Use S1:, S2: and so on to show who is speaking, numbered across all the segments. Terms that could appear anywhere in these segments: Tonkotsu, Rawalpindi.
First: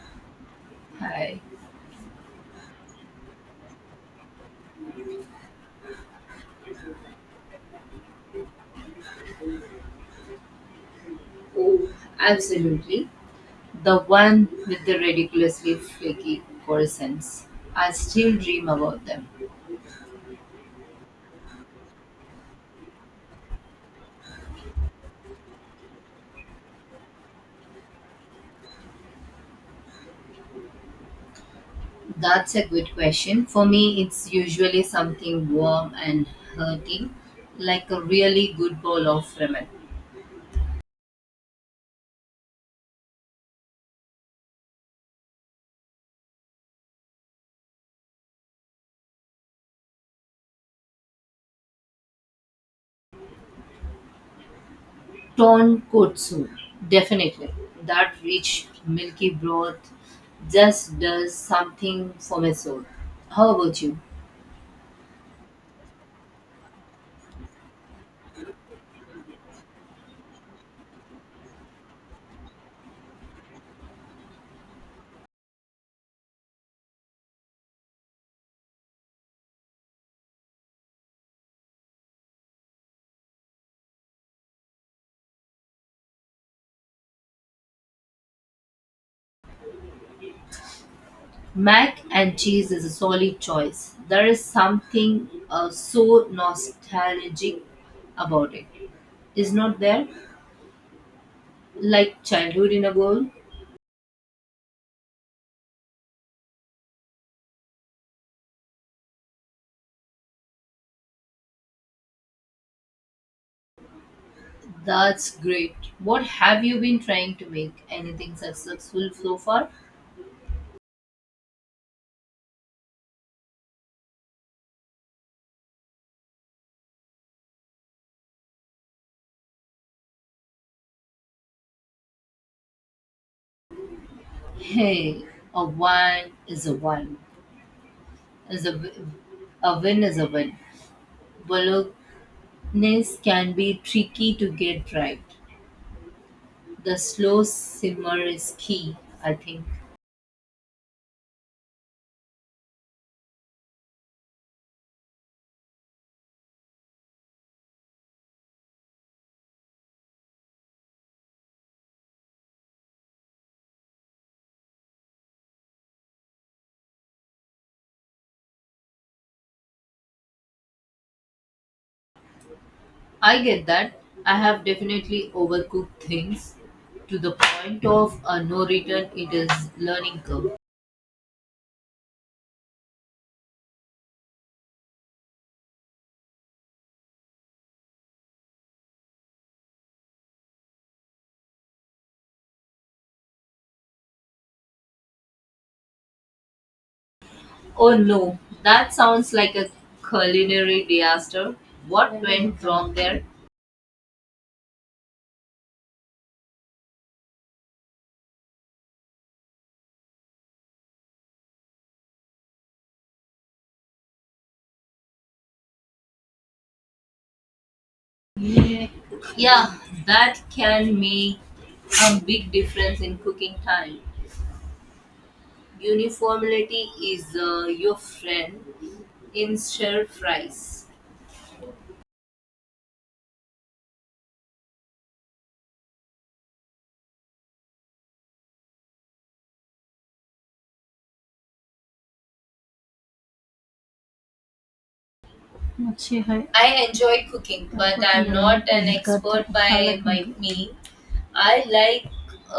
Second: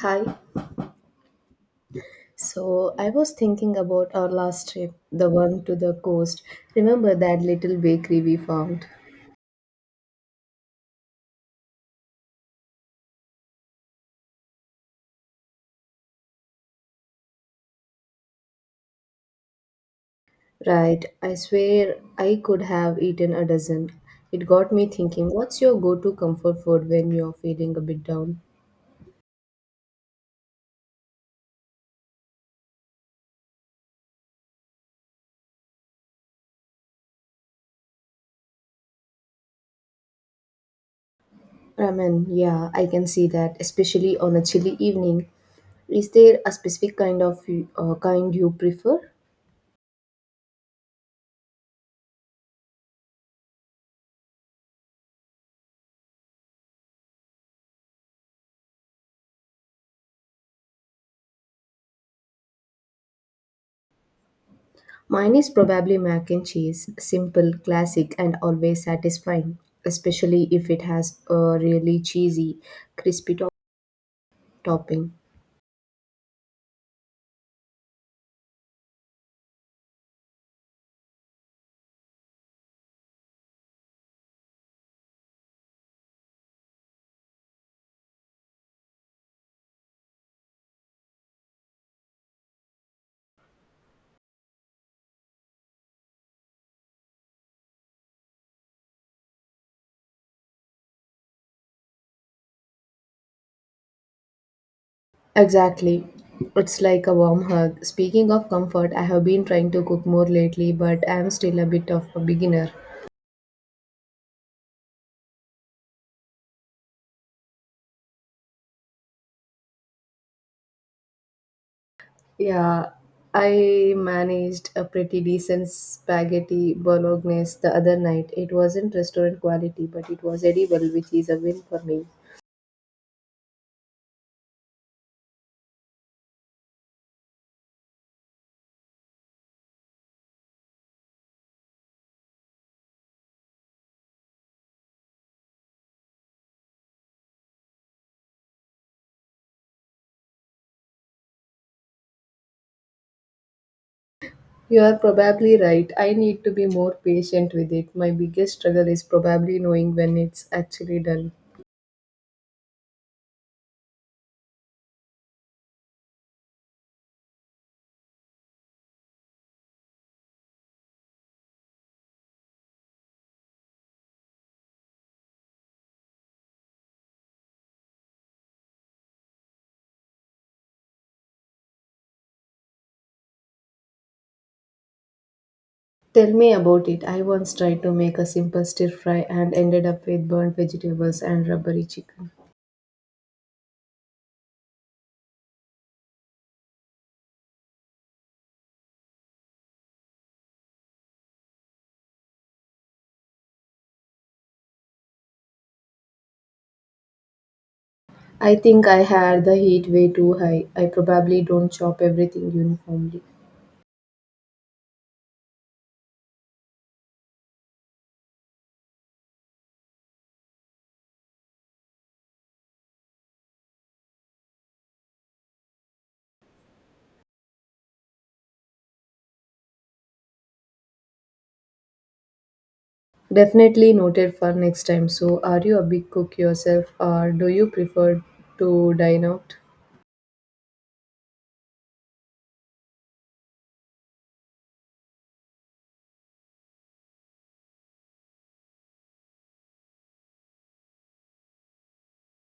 S1: Hi.
S2: Hi.
S1: So I was thinking about our last trip, the one to the coast. Remember that little bakery we found?
S2: Oh, absolutely. The one with the ridiculously flaky croissants. I still dream about them.
S1: Right. I swear I could have eaten a dozen. It got me thinking, what's your go to comfort food when you're feeling a bit down?
S2: That's a good question. For me, it's usually something warm and hearty, like a really good bowl of ramen.
S1: Ramen. Yeah, I can see that, especially on a chilly evening. Is there a specific kind of kind you prefer?
S2: Tonkotsu, definitely. That rich, milky broth just does something for my soul. How about you?
S1: Mine is probably mac and cheese, simple, classic, and always satisfying, especially if it has a really cheesy, crispy topping.
S2: Mac and cheese is a solid choice. There is something so nostalgic about it, is not there? Like childhood in a bowl.
S1: Exactly. It's like a warm hug. Speaking of comfort, I have been trying to cook more lately, but I am still a bit of a beginner.
S2: That's great. What have you been trying to make? Anything successful so far?
S1: Yeah, I managed a pretty decent spaghetti bolognese the other night. It wasn't restaurant quality, but it was edible, which is a win for me.
S2: Hey, a win is a win. Is a wi- a win is a win. Bolognese can be tricky to get right. The slow simmer is key, I think.
S1: You are probably right. I need to be more patient with it. My biggest struggle is probably knowing when it's actually done.
S2: I get that. I have definitely overcooked things to the point of a no return. It is learning curve.
S1: Tell me about it. I once tried to make a simple stir fry and ended up with burnt vegetables and rubbery chicken.
S2: Oh no, that sounds like a culinary disaster. What went wrong there?
S1: I think I had the heat way too high. I probably don't chop everything uniformly.
S2: Yeah, that can make a big difference in cooking time. Uniformity is your friend in stir fries.
S1: Definitely noted for next time. So, are you a big cook yourself or do you prefer to dine out?
S2: अच्छे है। I enjoy cooking, मैं but आपको I'm cooking not an नहीं करती expert अच्छा by हालांकि my me. I like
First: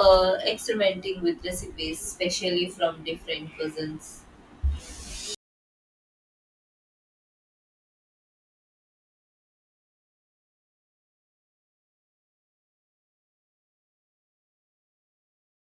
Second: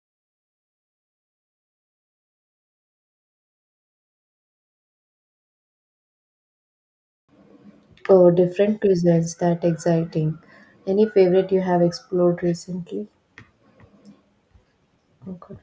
S2: experimenting with recipes, especially from different cuisines.
S1: Oh, different cuisines, that exciting. Any favorite you have explored recently? Oh, God.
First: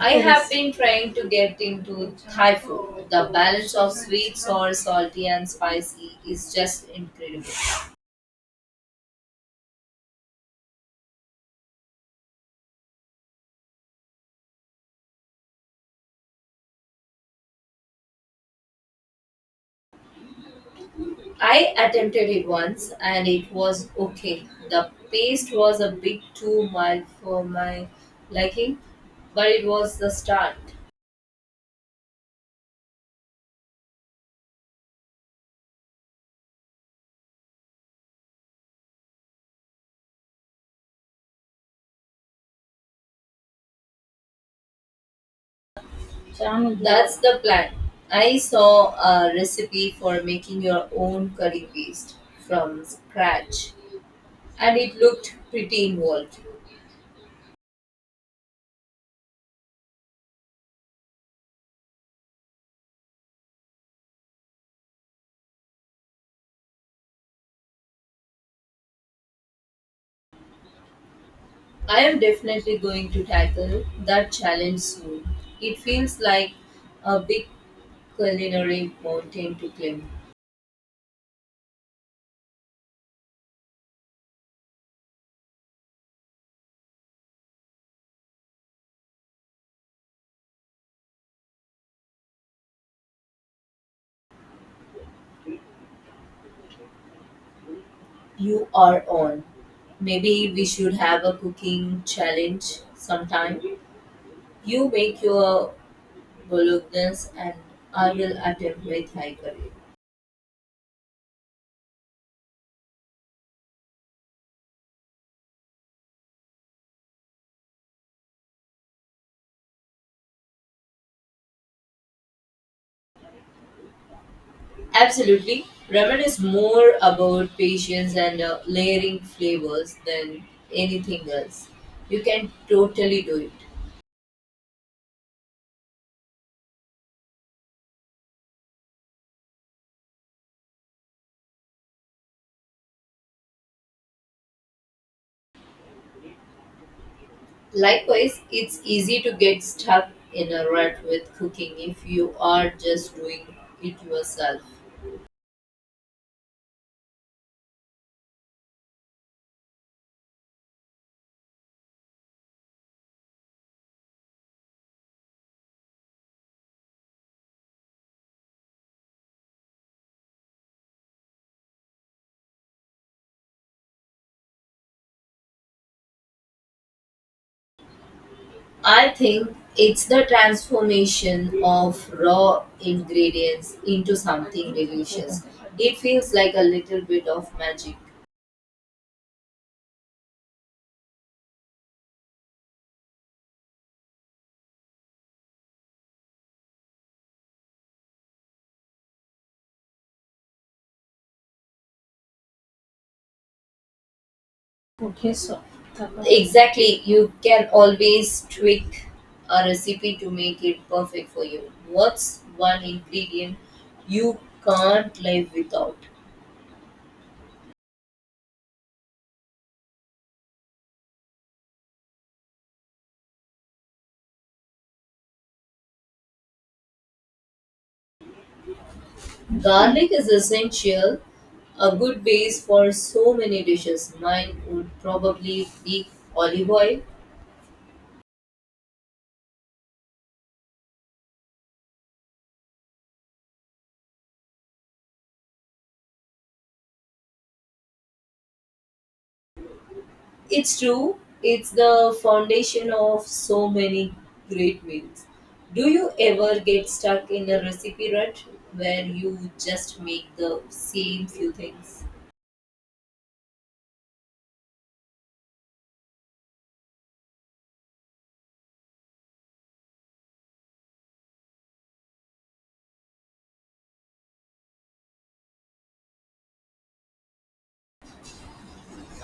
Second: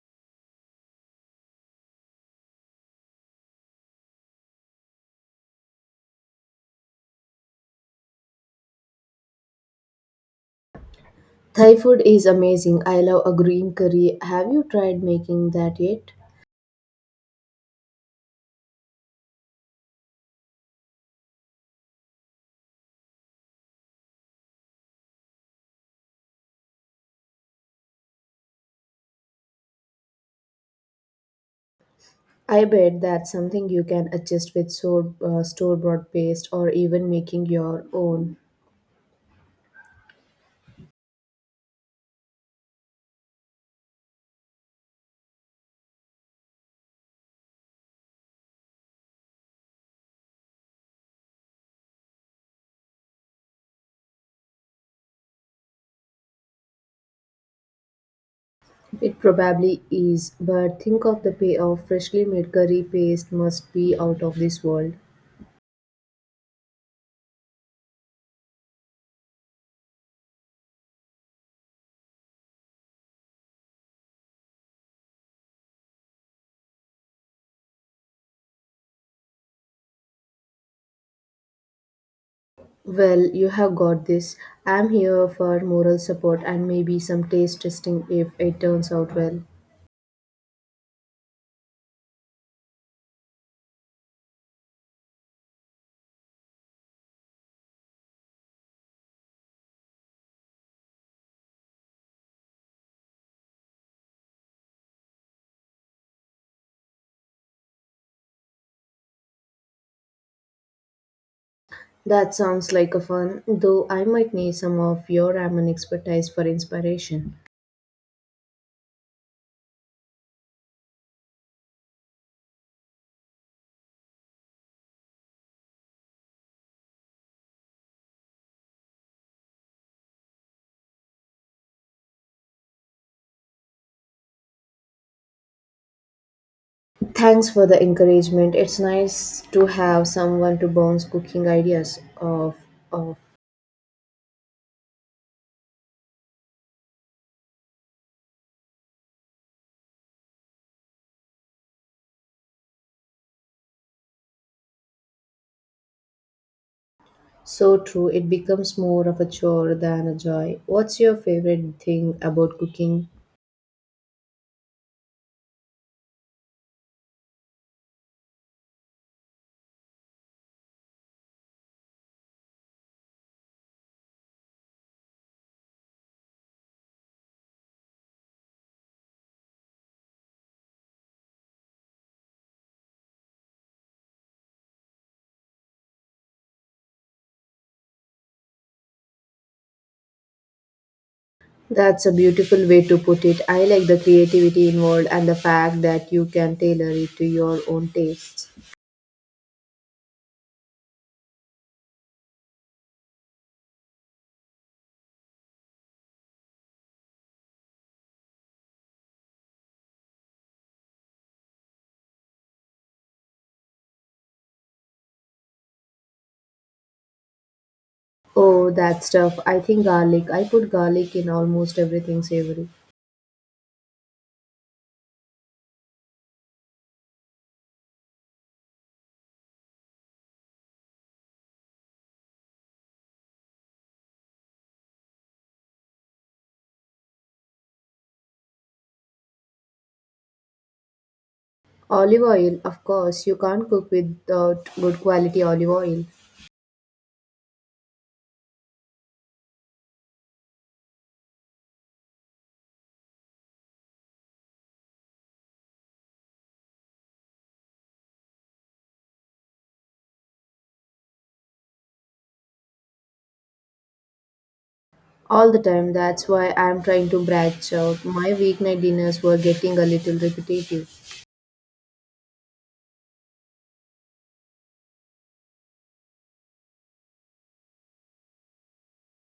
S2: I have yes been trying to get into Thai food. The balance of sweet, sour, salty, and spicy is just incredible.
S1: Thai food is amazing. I love a green curry. Have you tried making that yet?
S2: I attempted it once and it was okay. The paste was a bit too mild for my liking, but it was the start.
S1: I bet that's something you can adjust with so, store-bought paste or even making your own.
S2: That's the plan. I saw a recipe for making your own curry paste from scratch and it looked pretty involved.
S1: It probably is, but think of the payoff. Freshly made curry paste must be out of this world.
S2: I am definitely going to tackle that challenge soon. It feels like a big culinary mountain to climb.
S1: Well, you have got this. I'm here for moral support and maybe some taste testing if it turns out well.
S2: You are on. Maybe we should have a cooking challenge sometime. You make your bolognese and I will attempt with high curry.
S1: That sounds like a fun, though I might need some of your ramen expertise for inspiration.
S2: Absolutely. Ramen is more about patience and layering flavors than anything else. You can totally do it.
S1: Thanks for the encouragement. It's nice to have someone to bounce cooking ideas off of.
S2: Likewise, it's easy to get stuck in a rut with cooking if you are just doing it yourself.
S1: So true, it becomes more of a chore than a joy. What's your favorite thing about cooking?
S2: I think it's the transformation of raw ingredients into something delicious. It feels like a little bit of magic.
S1: That's a beautiful way to put it. I like the creativity involved and the fact that you can tailor it to your own tastes.
S2: Okay, so tamam. Exactly, you can always tweak a recipe to make it perfect for you. What's one ingredient you can't live without?
S1: Oh, that stuff. I think garlic. I put garlic in almost everything savory.
S2: Garlic is essential, a good base for so many dishes. Mine would probably be olive oil.
S1: Olive oil, of course, you can't cook without good quality olive oil
S2: It's true. It's the foundation of so many great meals. Do you ever get stuck in a recipe rut where you just make the same few things?
S1: all the time. That's why I'm trying to branch out. My weeknight dinners were getting a little repetitive.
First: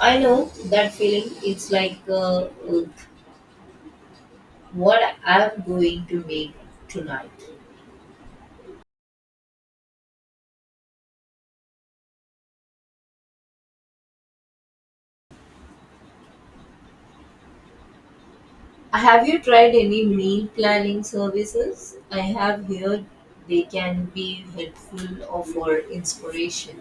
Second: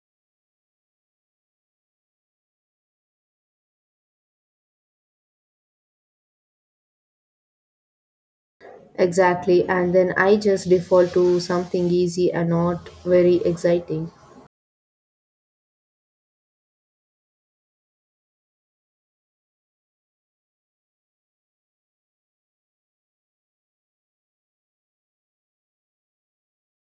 S2: I know that feeling. It's like what I'm going to make tonight.
S1: Exactly, and then I just default to something easy and not very exciting.
S2: Have you tried any meal planning services? I have heard they can be helpful or for inspiration.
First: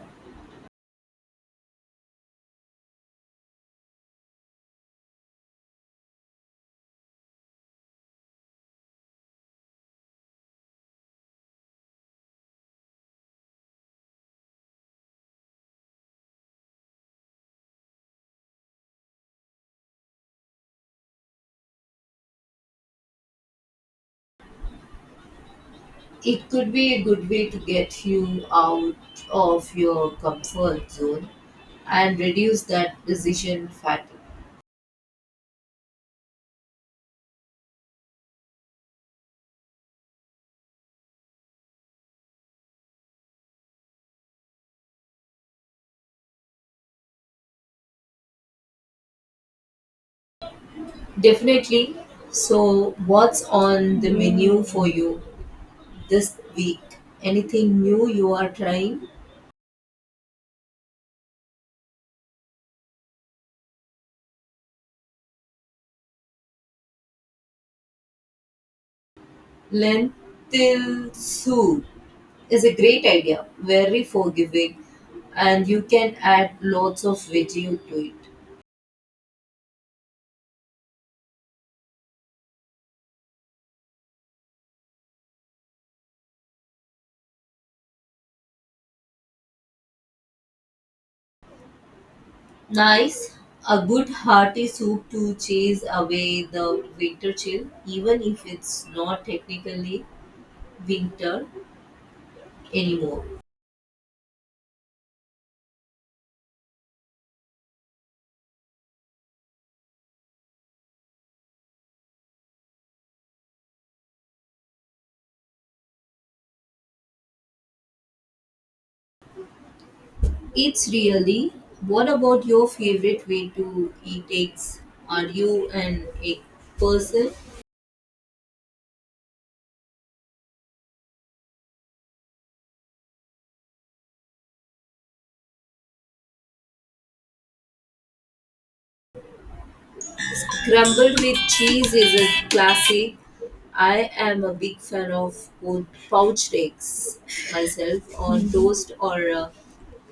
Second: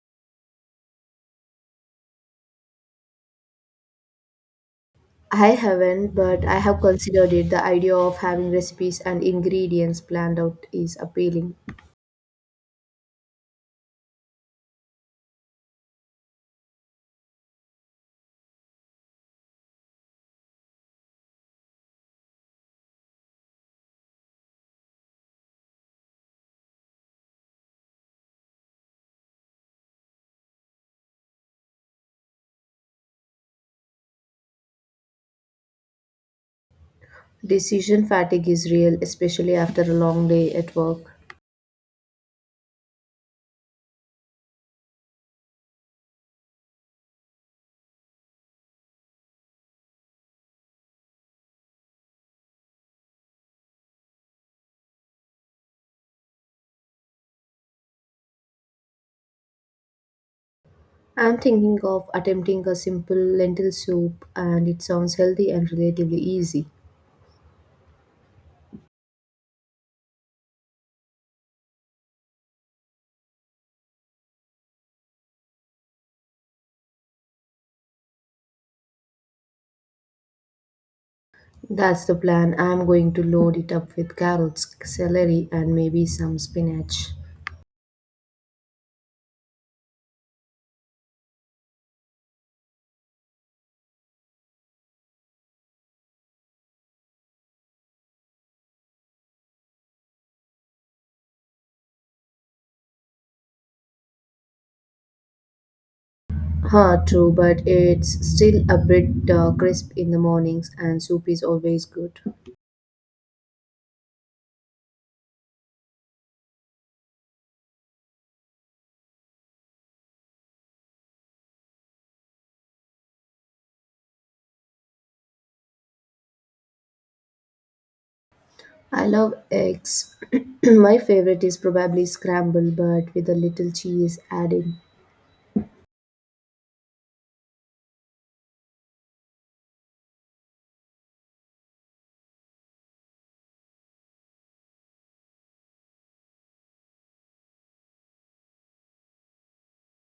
S1: I haven't, but I have considered it. The idea of having recipes and ingredients planned out is appealing.
S2: It could be a good way to get you out of your comfort zone and reduce that decision fatigue.
S1: Decision fatigue is real, especially after a long day at work.
S2: Definitely. So, what's on the menu for you this week? Anything new you are trying?
S1: I'm thinking of attempting a simple lentil soup, and it sounds healthy and relatively easy.
S2: Lentil soup is a great idea, very forgiving, and you can add lots of veggie to it.
S1: That's the plan. I'm going to load it up with carrots, celery, and maybe some spinach.
S2: Nice. A good hearty soup to chase away the winter chill, even if it's not technically winter anymore.
S1: Huh, true, but it's still a bit crisp in the mornings, and soup is always good.
S2: It's really. What about your favorite way to eat eggs? Are you an egg person?
S1: I love eggs. My favorite is probably scrambled, but with a little cheese added.
S2: Crumbled with cheese is a classic. I am a big fan of both poached eggs myself, on toast or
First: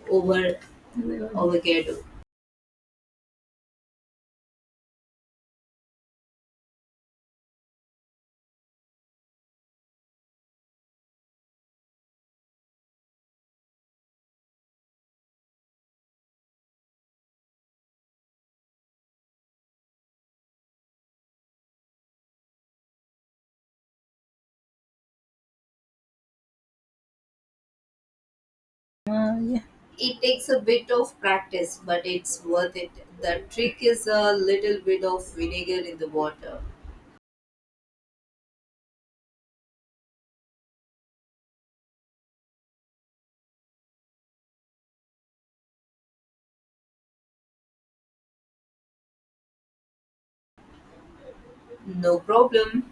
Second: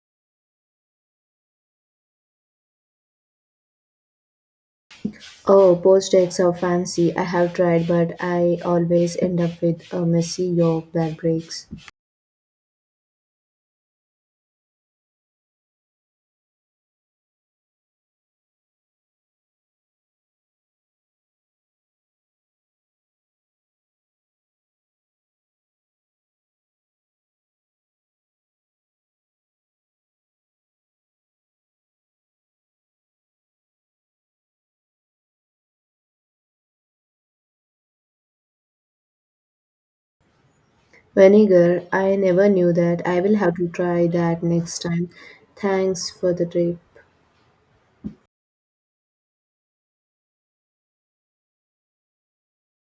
S2: over avocado.
S1: Oh, poached eggs are fancy. I have tried, but I always end up with a messy yolk that breaks.
S2: Yeah. It takes a bit of practice, but it's worth it. The trick is a little bit of vinegar in the water.
S1: Vinegar, I never knew that. I will have to try that next time. Thanks for the tip.
S2: No problem.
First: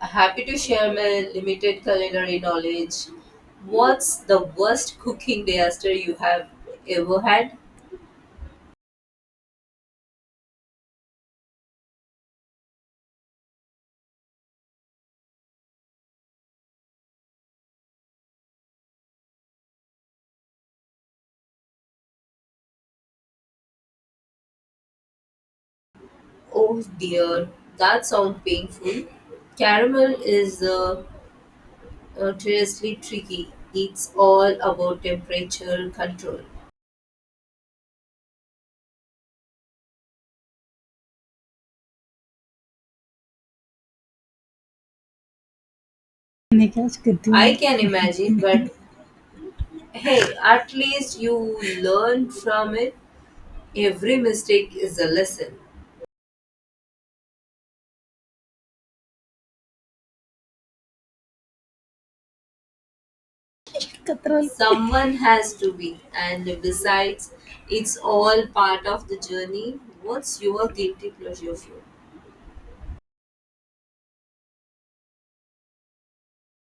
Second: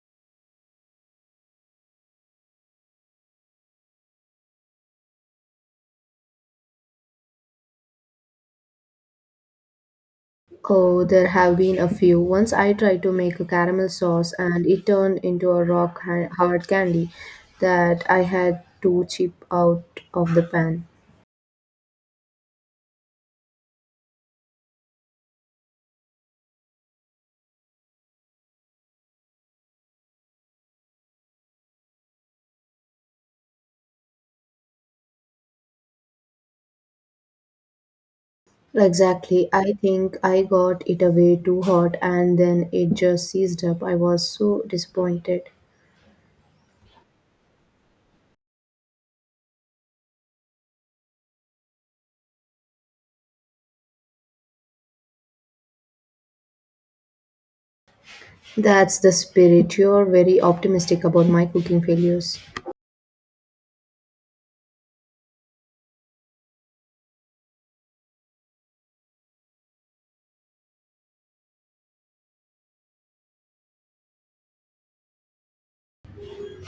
S2: Happy to share my limited culinary knowledge. What's the worst cooking disaster you have ever had?
S1: Oh, there have been a few. Once I tried to make a caramel sauce and it turned into a rock hard candy that I had to chip out of the pan.
S2: Oh dear, that sounds painful. Caramel is notoriously tricky. It's all about temperature control.
S1: Exactly. I think I got it away too hot and then it just seized up. I was so disappointed.
S2: I can imagine, but hey, at least you learn from it. Every mistake is a lesson.
S1: That's the spirit. You're very optimistic about my cooking failures.
S2: Katrol. Someone has to be, and besides, it's all part of the journey. What's your guilty pleasure food?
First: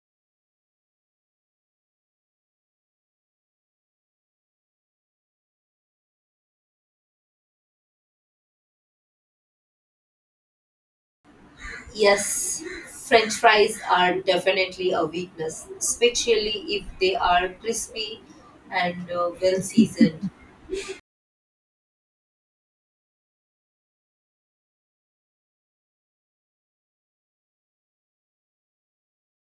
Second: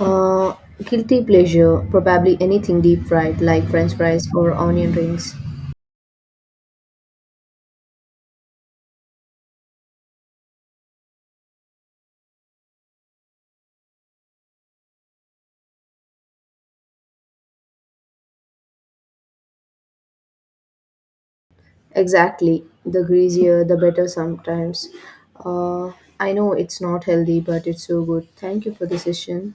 S1: Uh, guilty pleasure. Probably anything deep fried, like french fries or onion rings.
S2: Yes, French fries are definitely a weakness, especially if they are crispy and well seasoned.
S1: Exactly. The greasier, the better sometimes. Uh, I know it's not healthy, but it's so good. Thank you for the session.